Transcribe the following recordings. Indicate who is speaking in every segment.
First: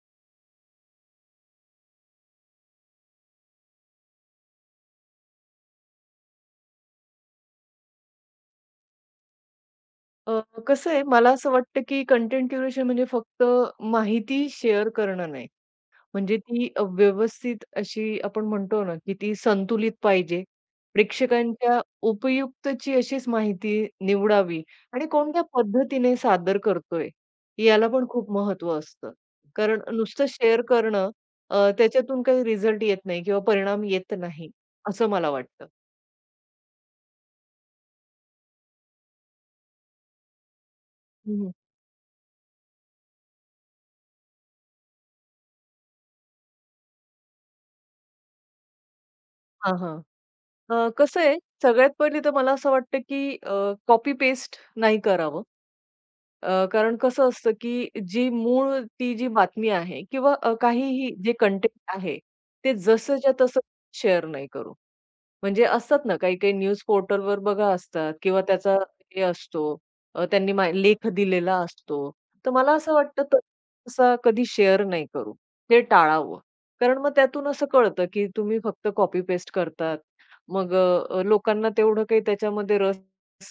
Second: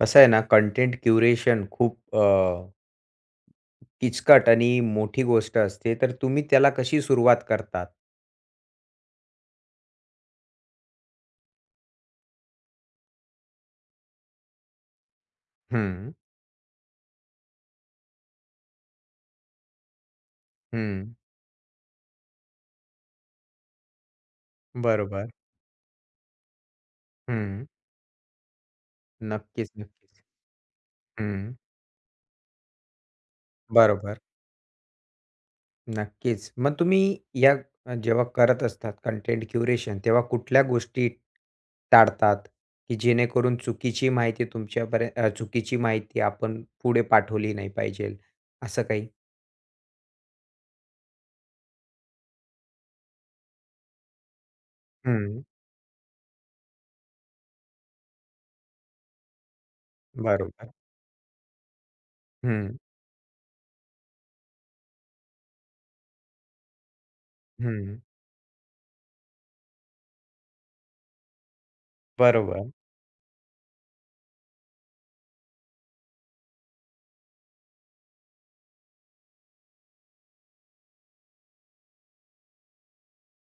Speaker 1: कसं आहे ना, कंटेंट क्युरेशन खूप किचकट आणि मोठी गोष्ट असते. तर तुम्ही त्याला कशी सुरुवात करतात?
Speaker 2: अ, कसं आहे, मला असं वाटतं की कंटेंट क्युरेशन म्हणजे फक्त माहिती शेअर करणं नाही.
Speaker 1: हं,
Speaker 2: म्हणजे ती व्यवस्थित अशी आपण म्हणतो ना, की ती संतुलित पाहिजे.
Speaker 1: हं.
Speaker 2: प्रेक्षकांच्या उपयुक्तची अशीच माहिती निवडावी आणि
Speaker 1: बरोबर.
Speaker 2: कोणत्या पद्धतीने सादर करतोय,
Speaker 1: हं.
Speaker 2: याला पण खूप महत्त्व असतं.
Speaker 1: नक्कीच,
Speaker 2: कारण
Speaker 1: नक्कीच.
Speaker 2: नुसतं शेअर करणं
Speaker 1: हं.
Speaker 2: त्याच्यातून काही रिझल्ट येत नाही किंवा परिणाम येत
Speaker 1: बरोबर.
Speaker 2: नाही, असं मला वाटतं.
Speaker 1: नक्कीच. मग तुम्ही या जेव्हा करत असतात कंटेंट क्युरेशन, तेव्हा कुठल्या गोष्टी
Speaker 2: हं, हं.
Speaker 1: टाळतात, की जेणेकरून चुकीची माहिती चुकीची माहिती आपण पुढे पाठवली नाही पाहिजे, असं काही?
Speaker 2: हां, कसं आहे, सगळ्यात पहिले तर मला असं वाटतं, की कॉपी पेस्ट नाही
Speaker 1: हं.
Speaker 2: करावं. कारण कसं असतं, की जी मूळ ती जी बातमी आहे किंवा
Speaker 1: बरोबर.
Speaker 2: काहीही जे कंटेंट आहे,
Speaker 1: हं,
Speaker 2: ते जसंच्या तसं शेअर नाही करू. म्हणजे असतात ना, काही-काही न्यूज पोर्टलवर बघा
Speaker 1: हं.
Speaker 2: असतात किंवा त्याचा हे असतो, त्यांनी लेख दिलेला असतो. तर
Speaker 1: बरोबर.
Speaker 2: मला असं वाटतं तर असा कधी शेअर नाही करू. ते टाळावं. कारण मग त्यातून असं कळतं, की तुम्ही फक्त कॉपी पेस्ट करतात. मग लोकांना तेवढं काही त्याच्यामध्ये रस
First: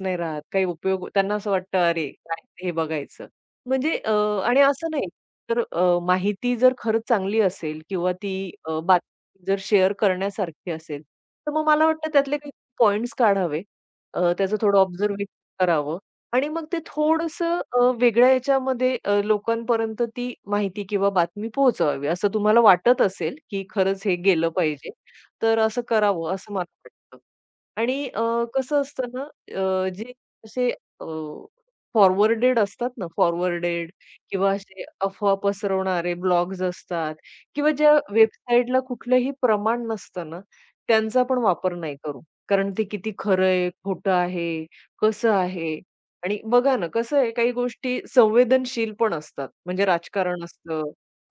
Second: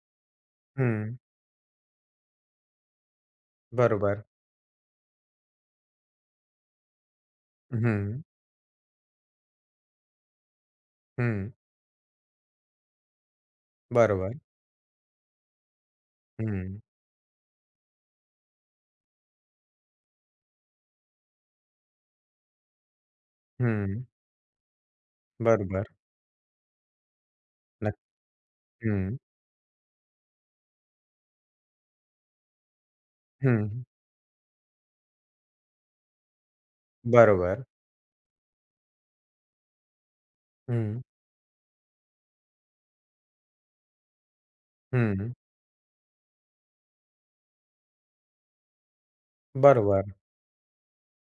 Speaker 2: नाही राहत. काही उपयोग
Speaker 1: हं,
Speaker 2: त्यांना असं वाटतं, "अरे, काय हे बघायचं." म्हणजे
Speaker 1: बरोबर.
Speaker 2: आणि असं नाही तर माहिती जर खरंच चांगली असेल किंवा
Speaker 1: हं,
Speaker 2: ती बातमी जर शेअर करण्यासारखी असेल,
Speaker 1: हं,
Speaker 2: तर मग मला वाटतं त्यातले काही पॉइंट्स काढावे.
Speaker 1: बरोबर.
Speaker 2: त्याचं थोडं ऑब्झर्वेशन करावं आणि मग
Speaker 1: हं,
Speaker 2: ते थोडंसं वेगळ्या याच्यामध्ये लोकांपर्यंत ती माहिती किंवा बातमी पोहोचवावी. असं तुम्हाला वाटत असेल, की खरंच
Speaker 1: हं,
Speaker 2: हे गेलं पाहिजे, तर असं
Speaker 1: बरोबर.
Speaker 2: करावं असं मला वाटतं. आणि
Speaker 1: नक्क
Speaker 2: कसं असतं
Speaker 1: हं,
Speaker 2: ना, जे असे फॉरवर्डेड असतात ना,
Speaker 1: हं,
Speaker 2: फॉरवर्डेड किंवा असे अफवा पसरवणारे ब्लॉग्स असतात
Speaker 1: बरोबर.
Speaker 2: किंवा ज्या वेबसाईटला कुठलंही प्रमाण नसतं ना,
Speaker 1: हं,
Speaker 2: त्यांचा पण वापर नाही करू. कारण ते किती खरं आहे, खोटं आहे, कसं
Speaker 1: हं,
Speaker 2: आहे आणि बघा ना, कसं आहे काही गोष्टी संवेदनशील पण असतात. म्हणजे
Speaker 1: बरोबर.
Speaker 2: राजकारण असतं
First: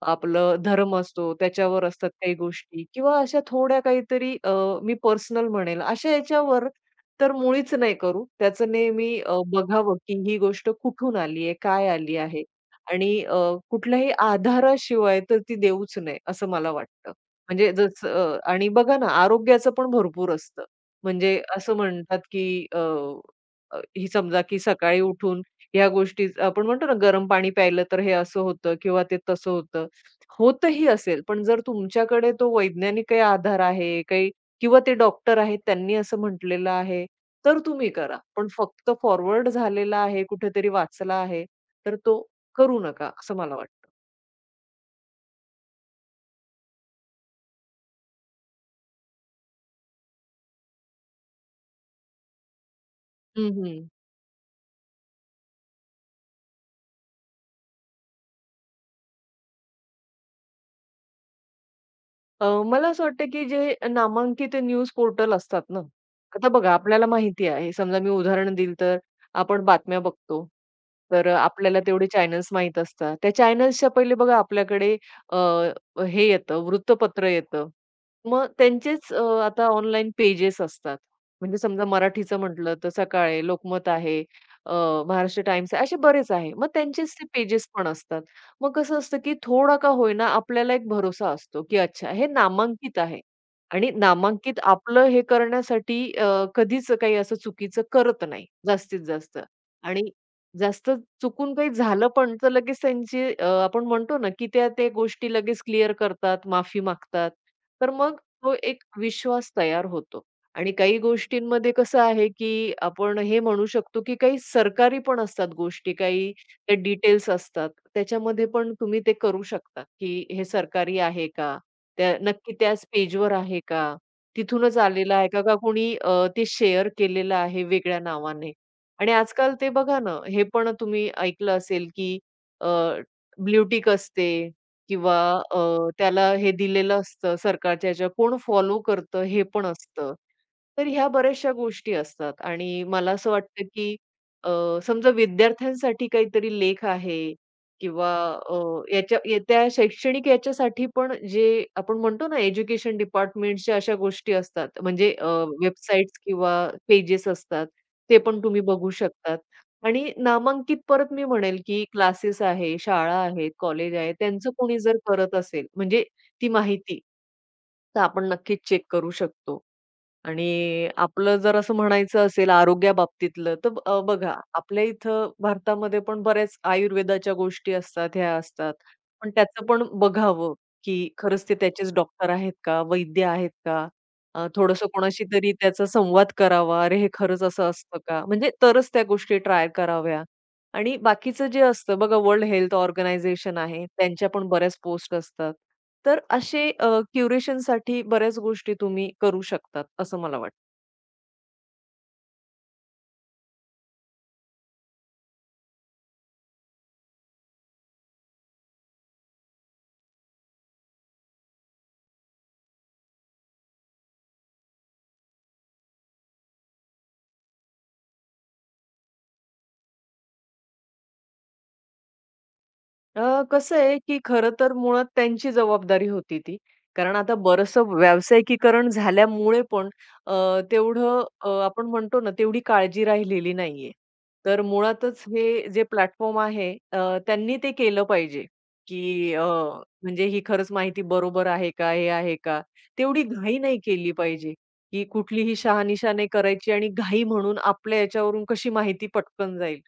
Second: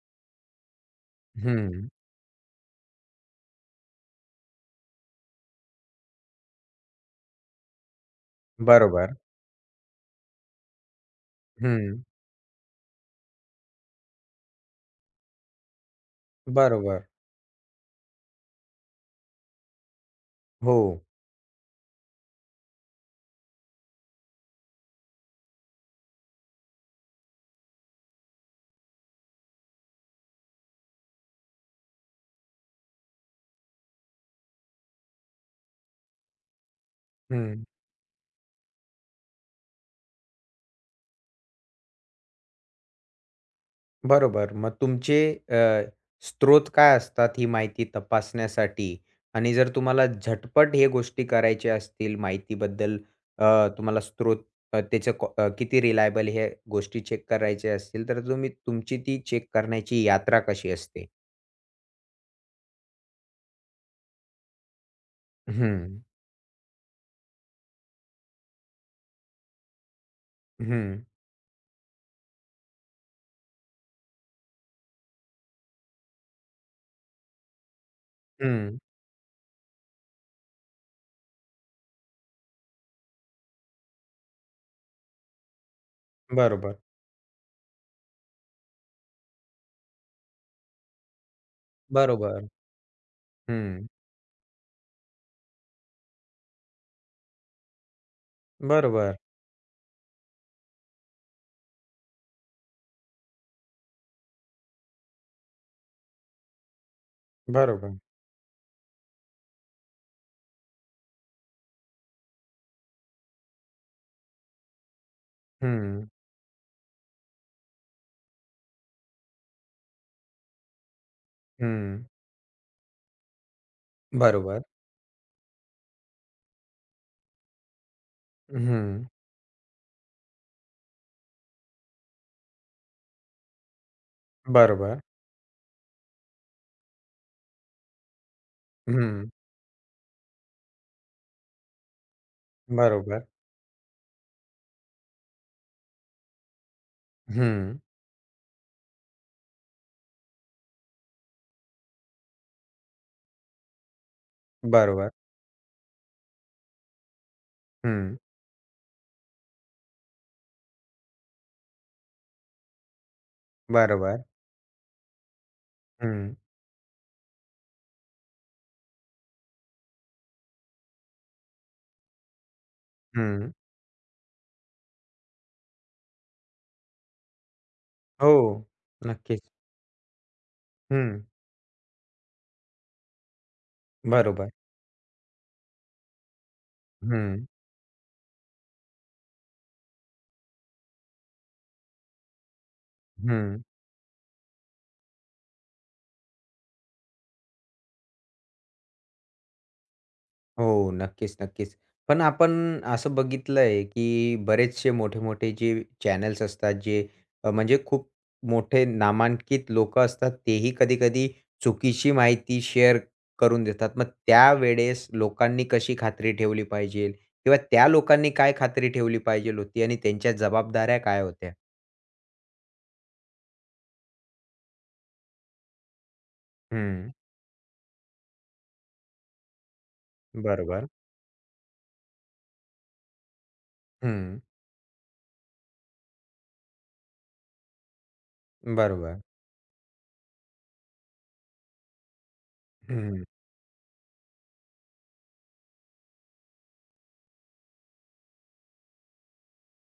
Speaker 2: आपलं धर्म असतो, त्याच्यावर
Speaker 1: हं,
Speaker 2: असतात काही गोष्टी किंवा अशा थोड्या काहीतरी मी पर्सनल म्हणेल, अशा याच्यावर तर मुळीच नाही करू. त्याचं नेहमी
Speaker 1: बरोबर.
Speaker 2: बघावं की ही गोष्ट कुठून आली आहे, काय
Speaker 1: हं,
Speaker 2: आली आहे आणि कुठल्याही आधाराशिवाय तर ती देऊच नये, असं मला
Speaker 1: बरोबर.
Speaker 2: वाटतं. म्हणजे जसं आणि बघा ना, आरोग्याचं पण भरपूर असतं.
Speaker 1: हो.
Speaker 2: म्हणजे असं म्हणतात की अ, अ, ही समजा की सकाळी उठून ह्या गोष्टी आपण म्हणतो ना, गरम पाणी प्यायलं तर हे असं होतं किंवा ते तसं होतं. होतही असेल, पण जर तुमच्याकडे तो वैज्ञानिक काही आधार आहे, काही किंवा ते डॉक्टर आहेत, त्यांनी असं म्हटलेलं आहे, तर
Speaker 1: हं.
Speaker 2: तुम्ही करा. पण फक्त फॉरवर्ड झालेला आहे, कुठेतरी वाचला आहे, तर तो करू नका, असं मला वाटतं.
Speaker 1: बरोबर. मग तुमचे अ, स्त्रोत काय असतात ही माहिती तपासण्यासाठी? आणि जर तुम्हाला झटपट हे गोष्टी करायच्या असतील माहितीबद्दल अ,
Speaker 2: हं, हं.
Speaker 1: तुम्हाला स्त्रोत अ, त्याचं को अ, किती रिलायबल हे गोष्टी चेक करायच्या असतील, तर तुम्ही तुमची ती चेक करण्याची यात्रा कशी असते?
Speaker 2: मला असं वाटतं, की जे नामांकित न्यूज पोर्टल असतात
Speaker 1: हं,
Speaker 2: ना, आता बघा आपल्याला माहिती आहे, समजा मी उदाहरण दिलं तर आपण बातम्या बघतो.
Speaker 1: हं,
Speaker 2: तर आपल्याला तेवढे चॅनल्स माहीत असतात. त्या चॅनल्सच्या पहिले बघा आपल्याकडे अ, हे येतं, वृत्तपत्र येतं. मग
Speaker 1: हं.
Speaker 2: त्यांचेच आता ऑनलाईन पेजेस असतात. म्हणजे समजा मराठीचं म्हटलं तर सकाळ आहे, लोकमत आहे, अ, महाराष्ट्र टाइम्स आहे, असे बरेच आहे. मग
Speaker 1: बरोबर,
Speaker 2: त्यांचेच ते पेजेस पण असतात. मग कसं असतं, की थोडा का होईना आपल्याला एक भरोसा असतो, की अच्छा हे
Speaker 1: बरोबर.
Speaker 2: नामांकित आहे
Speaker 1: हं.
Speaker 2: आणि नामांकित आपलं हे करण्यासाठी कधीच काही असं चुकीचं करत नाही, जास्तीत
Speaker 1: बरोबर,
Speaker 2: जास्त. आणि जास्त चुकून काही झालं पण तर लगेच त्यांची आपण म्हणतो ना, की त्या त्या गोष्टी लगेच क्लिअर करतात, माफी मागतात. तर
Speaker 1: बरोबर.
Speaker 2: मग तो एक विश्वास तयार होतो. आणि काही गोष्टींमध्ये कसं आहे, की आपण हे म्हणू शकतो, की काही सरकारी पण असतात गोष्टी,
Speaker 1: हं,
Speaker 2: काही ते डिटेल्स असतात. त्याच्यामध्ये पण तुम्ही ते करू शकता, की हे सरकारी आहे का?
Speaker 1: हं.
Speaker 2: त्या नक्की त्याच पेजवर आहे का?
Speaker 1: बरोबर.
Speaker 2: तिथूनच आलेलं आहे का? का कोणी ते शेअर केलेलं आहे वेगळ्या नावाने?
Speaker 1: हं.
Speaker 2: आणि आजकाल ते बघा ना, हे पण तुम्ही ऐकलं असेल, की अ, ब्लूटिक असते
Speaker 1: बरोबर.
Speaker 2: किंवा त्याला हे दिलेलं असतं सरकारच्या ह्याच्या कोण फॉलो करतं
Speaker 1: हं.
Speaker 2: हे पण असतं. तर ह्या बऱ्याचशा गोष्टी असतात आणि मला
Speaker 1: बरोबर.
Speaker 2: असं वाटतं, की अ, समजा विद्यार्थ्यांसाठी काहीतरी लेख आहे
Speaker 1: हं.
Speaker 2: किंवा अ, याच्या त्या शैक्षणिक याच्यासाठी पण जे आपण म्हणतो ना, एज्युकेशन डिपार्टमेंटच्या अशा गोष्टी असतात. म्हणजे
Speaker 1: बरोबर.
Speaker 2: वेबसाईट्स किंवा पेजेस असतात,
Speaker 1: हं.
Speaker 2: ते पण तुम्ही बघू शकतात. आणि नामांकित परत मी म्हणेल, की क्लासेस आहे, शाळा आहेत, कॉलेज आहे,
Speaker 1: बरोबर.
Speaker 2: त्यांचं कोणी जर करत असेल म्हणजे
Speaker 1: हं,
Speaker 2: ती माहिती, तर आपण नक्कीच चेक करू शकतो. आणि आपलं जर असं म्हणायचं असेल
Speaker 1: हं.
Speaker 2: आरोग्याबाबतीतलं, तर बघा आपल्या इथं भारतामध्ये पण बऱ्याच आयुर्वेदाच्या गोष्टी असतात,
Speaker 1: हो.
Speaker 2: ह्या असतात. पण
Speaker 1: नक्कीच.
Speaker 2: त्याचं पण बघावं, की
Speaker 1: हं.
Speaker 2: खरंच ते त्याचेच डॉक्टर आहेत का? वैद्य आहेत का?
Speaker 1: बरोबर.
Speaker 2: थोडंसं कोणाशी तरी त्याचा संवाद करावा. अरे, हे
Speaker 1: हं,
Speaker 2: खरंच असं असतं का? म्हणजे तरच त्या गोष्टी ट्राय कराव्या. आणि बाकीचं जे असतं बघा, वर्ल्ड हेल्थ ऑर्गनायझेशन
Speaker 1: हं.
Speaker 2: आहे, त्यांच्या पण बऱ्याच पोस्ट असतात. तर असे क्युरेशनसाठी बऱ्याच गोष्टी तुम्ही करू शकतात, असं मला वाटतं.
Speaker 1: हो. नक्कीच, नक्कीच. पण आपण असं बघितलंय, की बरेचसे मोठे-मोठे जे चॅनल्स असतात, जे म्हणजे खूप मोठे नामांकित लोकं असतात, तेही कधी-कधी चुकीची माहिती शेअर करून देतात. मग त्यावेळेस लोकांनी कशी खात्री ठेवली पाहिजे किंवा त्या लोकांनी काय खात्री ठेवली पाहिजे होती आणि त्यांच्या जबाबदाऱ्या काय होत्या?
Speaker 2: कसं आहे, की खरं तर मुळात त्यांची जबाबदारी होती ती.
Speaker 1: हं.
Speaker 2: कारण आता बरंचसं व्यावसायिकीकरण झाल्यामुळे पण अ,
Speaker 1: बरोबर.
Speaker 2: तेवढं आपण म्हणतो ना, तेवढी काळजी राहिलेली नाहीये.
Speaker 1: हं.
Speaker 2: तर मुळातच हे जे प्लॅटफॉर्म आहे त्यांनी ते केलं पाहिजे,
Speaker 1: बरोबर.
Speaker 2: की म्हणजे ही खरंच माहिती बरोबर आहे का? हे आहे का? तेवढी
Speaker 1: हं,
Speaker 2: घाई नाही केली पाहिजे, की कुठलीही शहानिशा नाही करायची आणि घाई म्हणून आपल्या याच्यावरून कशी माहिती पटकन जाईल.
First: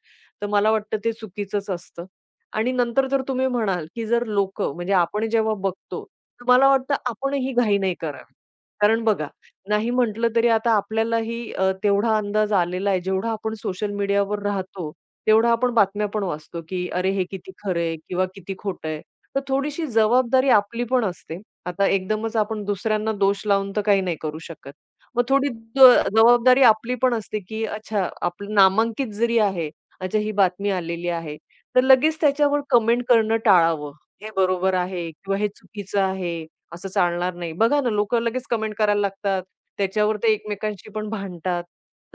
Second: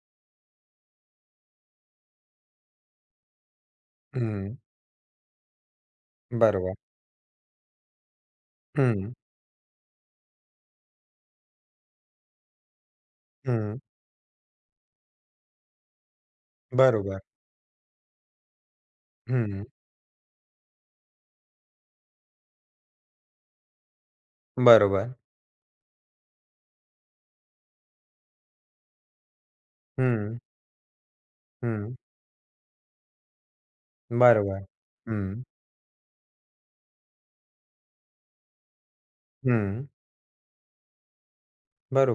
Speaker 2: तर मला वाटतं ते चुकीचंच असतं. आणि नंतर जर तुम्ही म्हणाल, की जर
Speaker 1: हं.
Speaker 2: लोकं म्हणजे आपण जेव्हा बघतो, तर मला
Speaker 1: बरोबर.
Speaker 2: वाटतं आपणही घाई नाही करावी. कारण
Speaker 1: हं,
Speaker 2: बघा, नाही म्हटलं तरी आता आपल्यालाही तेवढा अंदाज आलेला आहे, जेवढा आपण
Speaker 1: हं.
Speaker 2: सोशल मीडियावर राहतो, तेवढा आपण बातम्या पण वाचतो, की अरे
Speaker 1: बरोबर.
Speaker 2: हे किती खरं आहे किंवा किती खोटं आहे. तर
Speaker 1: हं.
Speaker 2: थोडीशी जबाबदारी आपली पण असते. आता एकदमच आपण दुसऱ्यांना दोष लावून तर काही नाही करू शकत.
Speaker 1: बरोबर.
Speaker 2: मग थोडी ज जबाबदारी आपली पण असते, की अच्छा आपलं नामांकित जरी आहे, अच्छा ही
Speaker 1: हं,
Speaker 2: बातमी आलेली आहे. तर
Speaker 1: हं.
Speaker 2: लगेच त्याच्यावर कमेंट करणं टाळावं. हे
Speaker 1: बरोबर.
Speaker 2: बरोबर आहे किंवा
Speaker 1: हं,
Speaker 2: हे चुकीचं आहे, असं चालणार नाही. बघा ना, लोकं लगेच कमेंट करायला लागतात.
Speaker 1: हं.
Speaker 2: त्याच्यावर ते एकमेकांशी पण भांडतात.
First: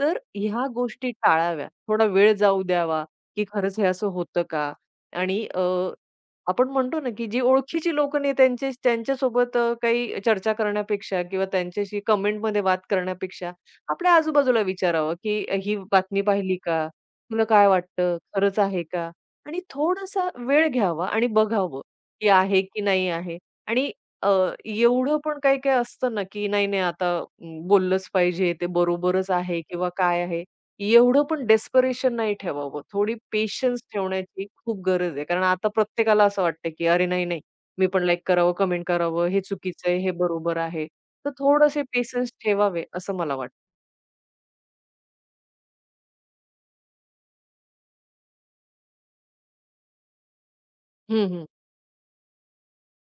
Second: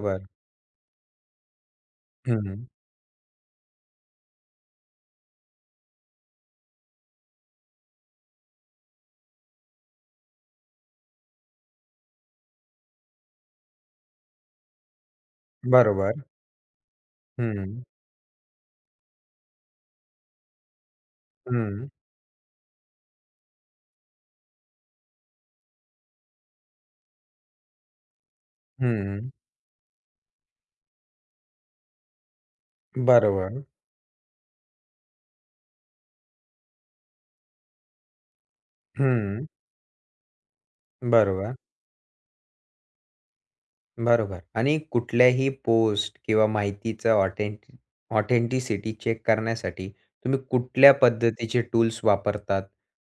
Speaker 2: तर ह्या गोष्टी टाळाव्या. थोडा वेळ जाऊ
Speaker 1: हं.
Speaker 2: द्यावा, की खरंच हे असं होतं का? आणि आपण म्हणतो ना, की जी ओळखीची लोकं नाही त्यांचे त्यांच्यासोबत काही चर्चा करण्यापेक्षा किंवा त्यांच्याशी कमेंटमध्ये वाद करण्यापेक्षा, आपल्या आजूबाजूला विचारावं, की "ही
Speaker 1: बरोबर.
Speaker 2: बातमी पाहिली का? तुला काय
Speaker 1: हं,
Speaker 2: वाटतं? खरंच आहे का?" आणि थोडासा वेळ घ्यावा आणि बघावं,
Speaker 1: हं,
Speaker 2: की आहे की नाही आहे. आणि अ, एवढं पण काही-काही असतं ना, की नाही, नाही आता बोललंच पाहिजे, ते बरोबरच
Speaker 1: हं.
Speaker 2: आहे किंवा काय आहे. एवढं पण डेस्परेशन नाही ठेवावं. थोडी
Speaker 1: बरोबर.
Speaker 2: पेशन्स ठेवण्याची खूप गरज आहे. कारण आता प्रत्येकाला असं वाटतं, की "अरे नाही, नाही, मी पण लाईक करावं, कमेंट करावं, हे
Speaker 1: हं.
Speaker 2: चुकीचं आहे, हे बरोबर आहे." तर
Speaker 1: बरोबर,
Speaker 2: थोडेसे पेशन्स ठेवावे असं मला वाटतं.
Speaker 1: बरोबर. आणि कुठल्याही पोस्ट किंवा माहितीचं ऑथेंटिसिटी चेक करण्यासाठी तुम्ही कुठल्या
Speaker 2: हं, हं.
Speaker 1: पद्धतीचे टूल्स वापरतात?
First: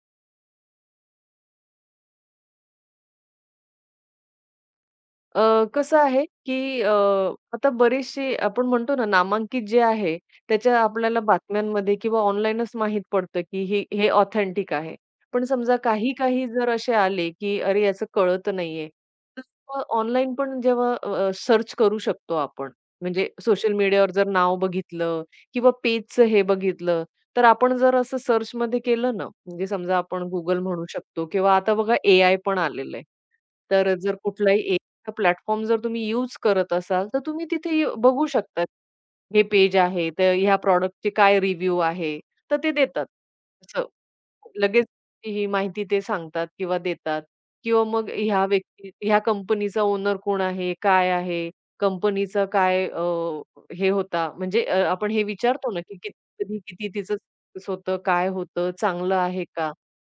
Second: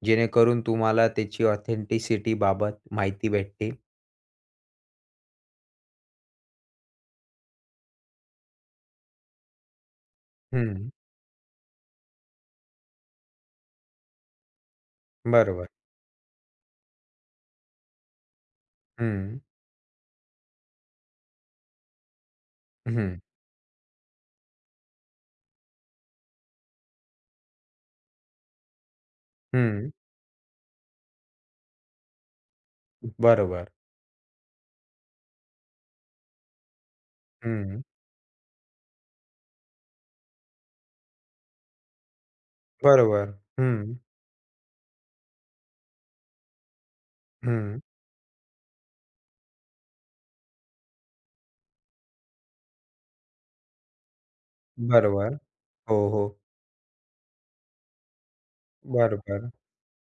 Speaker 1: जेणेकरून तुम्हाला त्याची ऑथेंटिसिटी बाबत माहिती भेटते?
Speaker 2: कसं आहे, की आता बरेचसे आपण म्हणतो ना, नामांकित जे आहे, त्याच्या
Speaker 1: हं.
Speaker 2: आपल्याला बातम्यांमध्ये किंवा ऑनलाईनच माहीत पडतं, की हे हे ऑथेंटिक आहे. पण
Speaker 1: बरोबर.
Speaker 2: समजा काही-काही जर असे आले, की अरे, याचं कळत नाहीये.
Speaker 1: हं.
Speaker 2: तर मग ऑनलाईन पण जेव्हा सर्च करू शकतो आपण.
Speaker 1: हं.
Speaker 2: म्हणजे सोशल मीडियावर जर नाव बघितलं किंवा पेजचं हे बघितलं, तर आपण जर असं सर्चमध्ये केलं ना, म्हणजे
Speaker 1: हं.
Speaker 2: समजा आपण Google म्हणू शकतो किंवा आता बघा एआय पण आलेलं आहे.
Speaker 1: बरोबर.
Speaker 2: तर जर कुठलाही प्लॅटफॉर्म जर तुम्ही यूज करत असाल, तर तुम्ही तिथे
Speaker 1: हं.
Speaker 2: बघू शकता. हे पेज आहे, तर ह्या प्रॉडक्टचे काय रिव्ह्यू आहे, तर ते देतात.
Speaker 1: बरोबर.
Speaker 2: असं
Speaker 1: हं.
Speaker 2: लगेच ही माहिती ते सांगतात किंवा देतात
Speaker 1: हं.
Speaker 2: किंवा मग ह्या व्यक्ती ह्या कंपनीचा ओनर कोण आहे, काय आहे, कंपनीचं काय हे होता म्हणजे आपण हे
Speaker 1: बरोबर.
Speaker 2: विचारतो ना, की
Speaker 1: हो, हो.
Speaker 2: किती कधी किती तिचं success होतं, काय होतं, चांगलं आहे
Speaker 1: बरोबर.
Speaker 2: का?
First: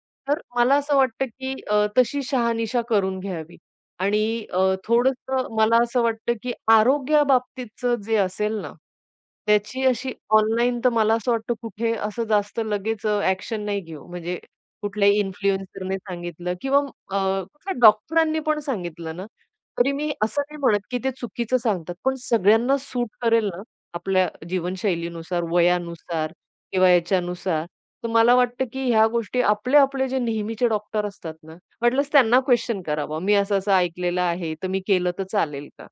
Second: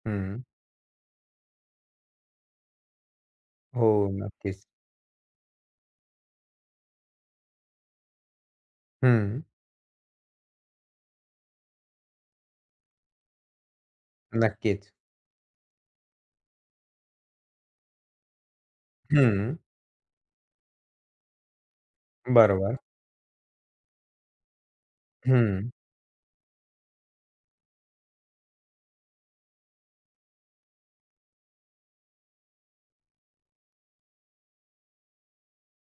Speaker 1: हं.
Speaker 2: तर मला असं वाटतं, की तशी शहानिशा करून घ्यावी.
Speaker 1: हो,
Speaker 2: आणि अ,
Speaker 1: नक्कीच.
Speaker 2: थोडंसं मला असं वाटतं, की आरोग्याबाबतीतचं जे असेल ना,
Speaker 1: हं.
Speaker 2: त्याची अशी ऑनलाईन तर मला असं वाटतं कुठे असं जास्त लगेच ॲक्शन नाही घेऊ. म्हणजे
Speaker 1: नक्कीच.
Speaker 2: कुठल्याही इन्फ्लुएन्सरने सांगितलं किंवा कुठल्या डॉक्टरांनी पण सांगितलं ना,
Speaker 1: हं.
Speaker 2: तरी मी असं नाही म्हणत, की ते चुकीचं सांगतात. पण सगळ्यांना
Speaker 1: बरोबर.
Speaker 2: सूट करेल ना, आपल्या जीवनशैलीनुसार,
Speaker 1: हं.
Speaker 2: वयानुसार किंवा याच्यानुसार, तर मला वाटतं, की ह्या गोष्टी आपले आपले जे नेहमीचे डॉक्टर असतात ना, वाटल्यास त्यांना क्वेशन करावं. मी असं-असं ऐकलेलं आहे, तर मी केलं तर चालेल का?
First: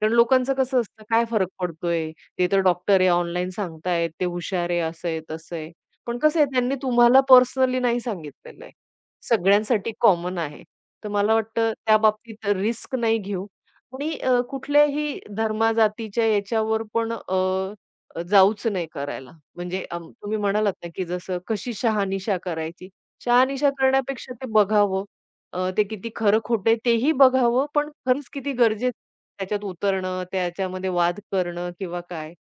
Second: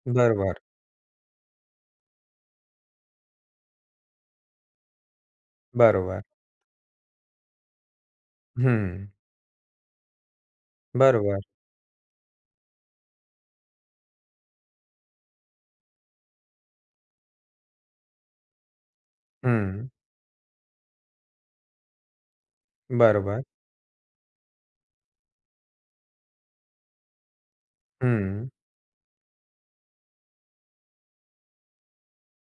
Speaker 2: कारण लोकांचं
Speaker 1: बरोबर.
Speaker 2: कसं असतं, काय फरक पडतोय? ते तर डॉक्टर आहे, ऑनलाईन सांगतायत, ते हुशार आहे, असं आहे, तसं आहे. पण
Speaker 1: बरोबर.
Speaker 2: कसं आहे त्यांनी तुम्हाला पर्सनली नाही सांगितलेलं आहे.
Speaker 1: हं.
Speaker 2: सगळ्यांसाठी कॉमन आहे. तर मला
Speaker 1: बरोबर.
Speaker 2: वाटतं त्या बाबतीत रिस्क नाही घेऊ आणि कुठल्याही धर्मा-जातीच्या याच्यावर पण जाऊच नाही करायला. म्हणजे
Speaker 1: हं.
Speaker 2: तुम्ही म्हणालात ना, की जसं कशी शहानिशा करायची.
Speaker 1: बरोबर.
Speaker 2: शहानिशा करण्यापेक्षा ते बघावं. ते किती खरं-खोटं आहे तेही बघावं, पण खरंच
Speaker 1: हं.
Speaker 2: किती गरजेचं त्याच्यात उतरणं, त्याच्यामध्ये वाद करणं किंवा काय,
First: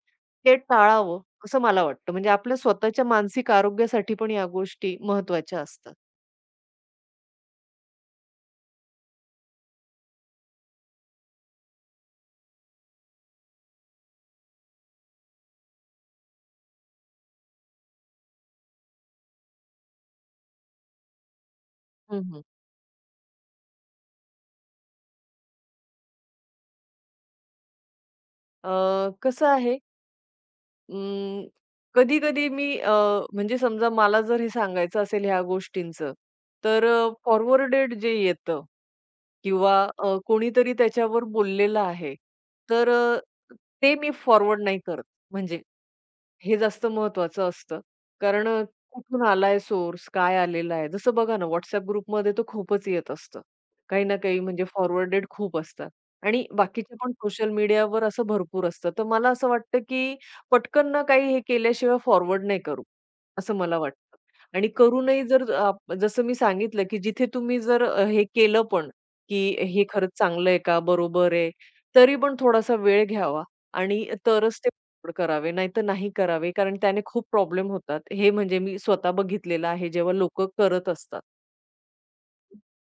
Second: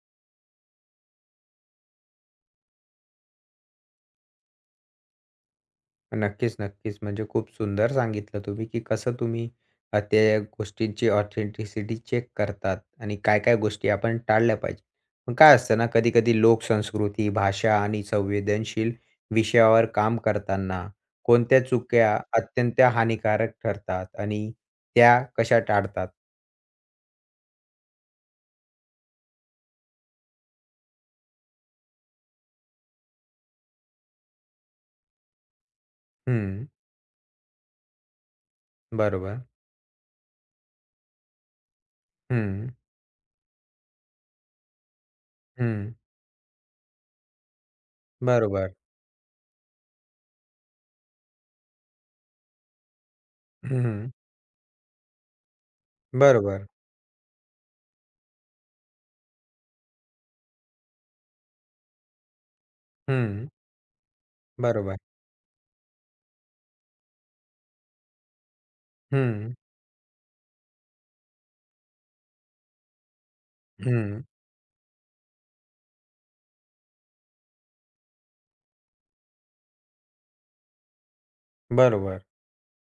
Speaker 2: हे टाळावं असं मला वाटतं. म्हणजे आपल्या स्वतःच्या मानसिक आरोग्यासाठी पण या गोष्टी महत्त्वाच्या असतात.
Speaker 1: नक्कीच, नक्कीच. म्हणजे खूप सुंदर सांगितलं तुम्ही, की कसं तुम्ही त्या गोष्टींची ऑथेंटिसिटी चेक करतात आणि काय-काय गोष्टी आपण टाळल्या पाहिजे. पण काय असतं ना, कधी-कधी लोकसंस्कृती, भाषा आणि संवेदनशील विषयावर काम करताना कोणत्या चुक्या
Speaker 2: हं, हं.
Speaker 1: अत्यंत हानिकारक ठरतात आणि त्या कशा टाळतात?
Speaker 2: कसं आहे अं, कधी-कधी मी म्हणजे समजा मला जर हे सांगायचं असेल ह्या गोष्टींचं,
Speaker 1: हं,
Speaker 2: तर फॉरवर्डेड जे येतं
Speaker 1: बरोबर.
Speaker 2: किंवा कोणीतरी त्याच्यावर बोललेलं आहे,
Speaker 1: हं,
Speaker 2: तर ते मी फॉरवर्ड नाही करत म्हणजे
Speaker 1: हं,
Speaker 2: हे जास्त महत्वाचं असतं. कारण
Speaker 1: बरोबर.
Speaker 2: कुठून आलाय सोर्स, काय आलेला आहे. जसं बघा ना WhatsApp ग्रुपमध्ये तर खूपच येत असतं. काही
Speaker 1: हं,
Speaker 2: ना काही म्हणजे फॉरवर्डेड खूप असतात आणि
Speaker 1: बरोबर.
Speaker 2: बाकीचे पण सोशल मीडियावर असं भरपूर असतं. तर मला असं वाटतं, की पटकन ना काही हे केल्याशिवाय फॉरवर्ड नाही करू,
Speaker 1: हं,
Speaker 2: असं मला वाटतं. आणि
Speaker 1: बरोबर.
Speaker 2: करूनही जर जसं मी सांगितलं, की जिथे तुम्ही जर हे केलं पण, की
Speaker 1: हं,
Speaker 2: हे खरंच चांगलं आहे का? बरोबर आहे. तरी पण थोडासा वेळ घ्यावा आणि
Speaker 1: हं,
Speaker 2: तरच ते करावे, नाहीतर नाही करावे. कारण त्याने खूप प्रॉब्लेम होतात. हे म्हणजे मी स्वतः बघितलेलं आहे, जेव्हा लोक करत असतात.
Speaker 1: बरोबर.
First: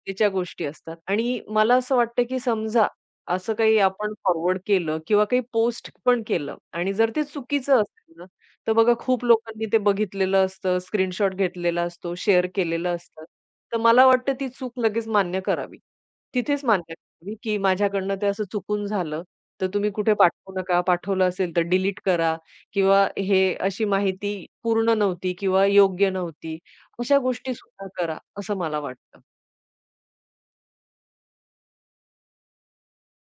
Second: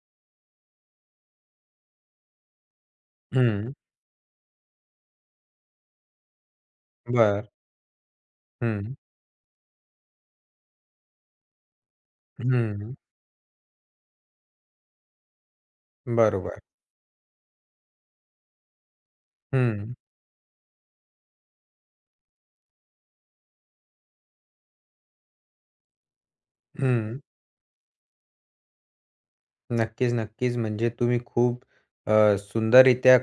Speaker 2: गरजेच्या गोष्टी असतात आणि मला असं वाटतं, की समजा असं
Speaker 1: हं,
Speaker 2: काही आपण फॉरवर्ड केलं किंवा काही पोस्ट पण केलं आणि जर ते
Speaker 1: बरं.
Speaker 2: चुकीचं असेल ना, तर बघा
Speaker 1: हं,
Speaker 2: खूप लोकांनी ते बघितलेलं असतं, स्क्रीनशॉट घेतलेला असतो, शेअर केलेलं
Speaker 1: हं.
Speaker 2: असतं. तर मला वाटतं ती चूक लगेच मान्य करावी.
Speaker 1: बरोबर.
Speaker 2: तिथेच मान्य करावी, की माझ्याकडनं ते असं चुकून झालं, तर तुम्ही
Speaker 1: हं,
Speaker 2: कुठे पाठवू नका. पाठवलं असेल तर डिलीट करा किंवा हे अशी माहिती पूर्ण नव्हती किंवा योग्य नव्हती. अशा
Speaker 1: हं.
Speaker 2: गोष्टीसुद्धा करा, असं मला वाटतं.
Speaker 1: नक्कीच, नक्कीच. म्हणजे तुम्ही खूप सुंदररीत्या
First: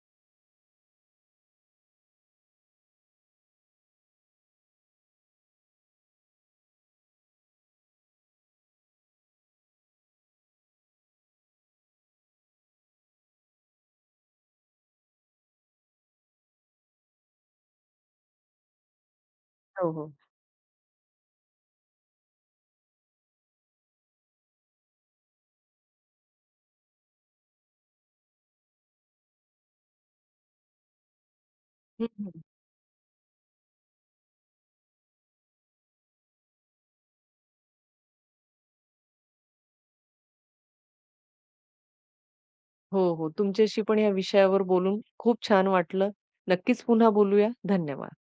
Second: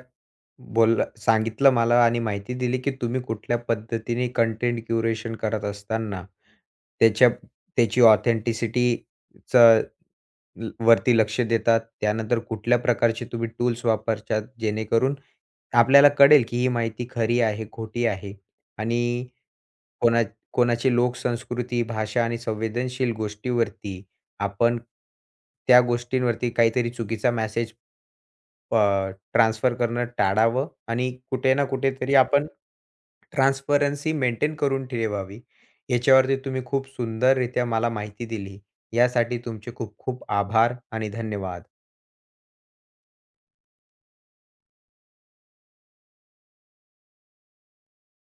Speaker 1: सांगितलं मला आणि माहिती दिली, की तुम्ही कुठल्या पद्धतीने कंटेंट क्युरेशन करत असताना त्याच्या त्याची ऑथेंटिसिटीचं ल वरती लक्ष देतात. त्यानंतर कुठल्या प्रकारचे तुम्ही टूल्स वापरतात जेणेकरून आपल्याला कळेल, की ही माहिती खरी आहे, खोटी आहे आणि
Speaker 2: हो, हो.
Speaker 1: कोणा कोणाची लोकसंस्कृती, भाषा आणि संवेदनशील गोष्टीवरती आपण त्या गोष्टींवरती काहीतरी चुकीचा मेसेज ट्रान्सफर करणं टाळावं आणि कुठे ना
Speaker 2: हं,
Speaker 1: कुठेतरी
Speaker 2: हं.
Speaker 1: आपण ट्रान्सपरन्सी मेंटेन करून ठेवावी. याच्यावरती तुम्ही खूप सुंदररित्या मला माहिती दिली. यासाठी तुमचे खूप खूप आभार आणि धन्यवाद.
Speaker 2: हो, हो. तुमच्याशी पण या विषयावर बोलून खूप छान वाटलं. नक्कीच पुन्हा बोलूया. धन्यवाद.